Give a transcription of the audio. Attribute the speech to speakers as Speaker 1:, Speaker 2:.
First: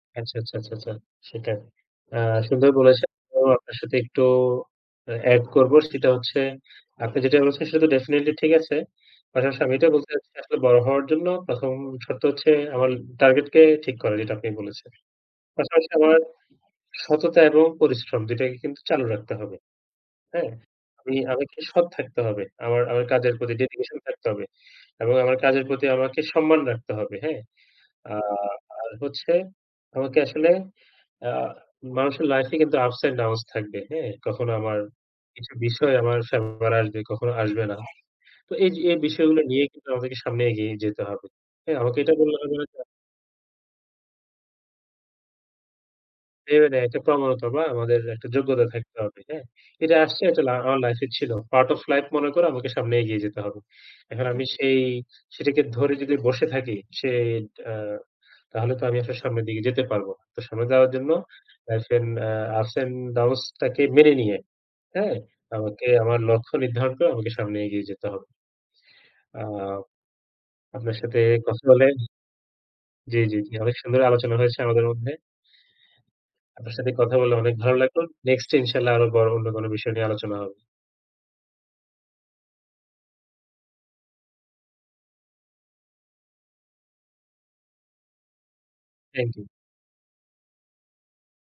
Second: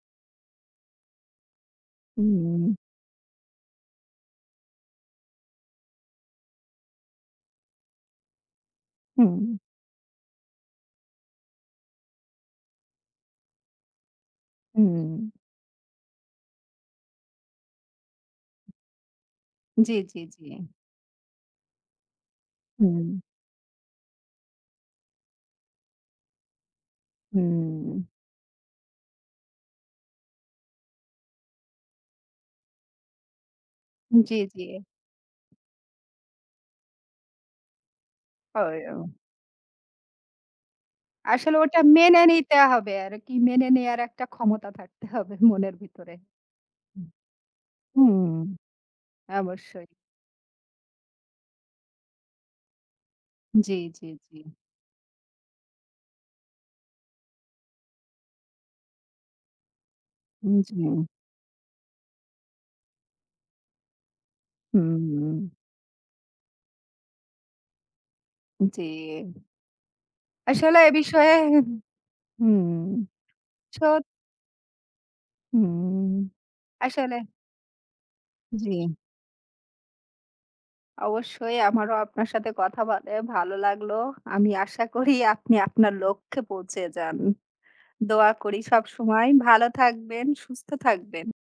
Speaker 1: আচ্ছা, আচ্ছা, আচ্ছা, আচ্ছা। সেটাই। আ সুন্দর
Speaker 2: উম।
Speaker 1: বলেছেন এম আপনার সাথে একটু আ এড করবো। সেটা হচ্ছে আপনি যেটা বলছেন সেটা তো definitely ঠিক আছে।
Speaker 2: হুম।
Speaker 1: পাশাপাশি আমি এটা বলতে চাইছি আসলে বড় হওয়ার জন্য ১ম শর্ত হচ্ছে আমার target কে ঠিক করা, যেটা আপনি বলেছেন।
Speaker 2: হুম।
Speaker 1: পাশাপাশি আমার সততা এবং পরিশ্রম, দুইটাকেই কিন্তু চালু রাখতে হবে।
Speaker 2: জ্বী, জ্বী,
Speaker 1: হ্যাঁ?
Speaker 2: জ্বী।
Speaker 1: আমি আমাকে সৎ থাকতে হবে। আমার আমার
Speaker 2: হুম।
Speaker 1: কাজের প্রতি dedication থাকতে হবে। এবং আমার কাজের প্রতি আমাকে সম্মান রাখতে হবে। হ্যাঁ।
Speaker 2: হুম।
Speaker 1: আর আর হচ্ছে আমাকে আসলে আ মানুষের লাইফে কিন্তু ups and downs থাকবে। হ্যাঁ।
Speaker 2: উ জ্বী,
Speaker 1: কখনো
Speaker 2: জ্বী।
Speaker 1: আমার কিছু বিষয় আমার [unintelligible] আসবে, কখনো আসবে না। তো এই
Speaker 2: হয়ও।
Speaker 1: এই বিষয়গুলো নিয়ে কিন্তু আমাদের সামনে এগিয়ে যেতে হবে।
Speaker 2: আসলে
Speaker 1: হ্যাঁ,
Speaker 2: ওটা
Speaker 1: আমাকে এটা
Speaker 2: মেনে
Speaker 1: বলতে হবে
Speaker 2: নিতে
Speaker 1: না যে [unintelligible]
Speaker 2: হবে আরকি। মেনে নেয়ার একটা ক্ষমতা থাকতে হবে মনের ভিতরে।
Speaker 1: [unintelligible] একটা প্রবনতা বা আমাদের একটা
Speaker 2: হুম,
Speaker 1: যোগ্যতা থাকতে হবে। হ্যাঁ?
Speaker 2: অবশ্যই।
Speaker 1: এটা আসছে একটা লা আ আমার লাইফে ছিল। Part of life মনে করে আমাকে সামনে এগিয়ে যেতে হবে।
Speaker 2: জ্বী, জ্বী,
Speaker 1: এখন
Speaker 2: জ্বী।
Speaker 1: আমি সেই সেটাকে ধরে যদি বসে থাকি, সে তা তাহলে তো আমি আসলে সামনের দিকে যেতে পারবো। তো
Speaker 2: উ
Speaker 1: সামনে যাওয়ার
Speaker 2: জী।
Speaker 1: জন্য লাইফে আ ups and downs টাকে মেনে নিয়ে, হ্যাঁ?
Speaker 2: হুম।
Speaker 1: আমাকে আমার লক্ষ্য নির্ধারণ করে আমাকে সামনে এগিয়ে যেতে হবে।
Speaker 2: জ্বী।
Speaker 1: আ
Speaker 2: আসলে এ
Speaker 1: আপনার সাথে
Speaker 2: বিষয়ে হু,
Speaker 1: কথা
Speaker 2: হু।
Speaker 1: বলে
Speaker 2: হুম।
Speaker 1: জ্বী, জ্বী, জ্বী। অনেক সুন্দর
Speaker 2: সত
Speaker 1: আলোচনা হয়েছে আমাদের মধ্যে।
Speaker 2: হুম,
Speaker 1: আপনার সাথে কথা
Speaker 2: আসলে
Speaker 1: বলে অনেক ভালো লাগলো। Next এ
Speaker 2: জ্বী।
Speaker 1: ইনশাআল্লাহ আরো অর অন্য কোন বিষয় নিয়ে আলোচনা হবে।
Speaker 2: অবশ্যই। আমারও আপনার সাথে কথা বলে ভালো লাগলো। আমি আশা করি আপনি আপনার লক্ষ্যে পৌঁছে যান। দোয়া করি সবসময়
Speaker 1: থ্যাংক ইউ।
Speaker 2: ভালো থাকবেন, সুস্থ থাকবেন।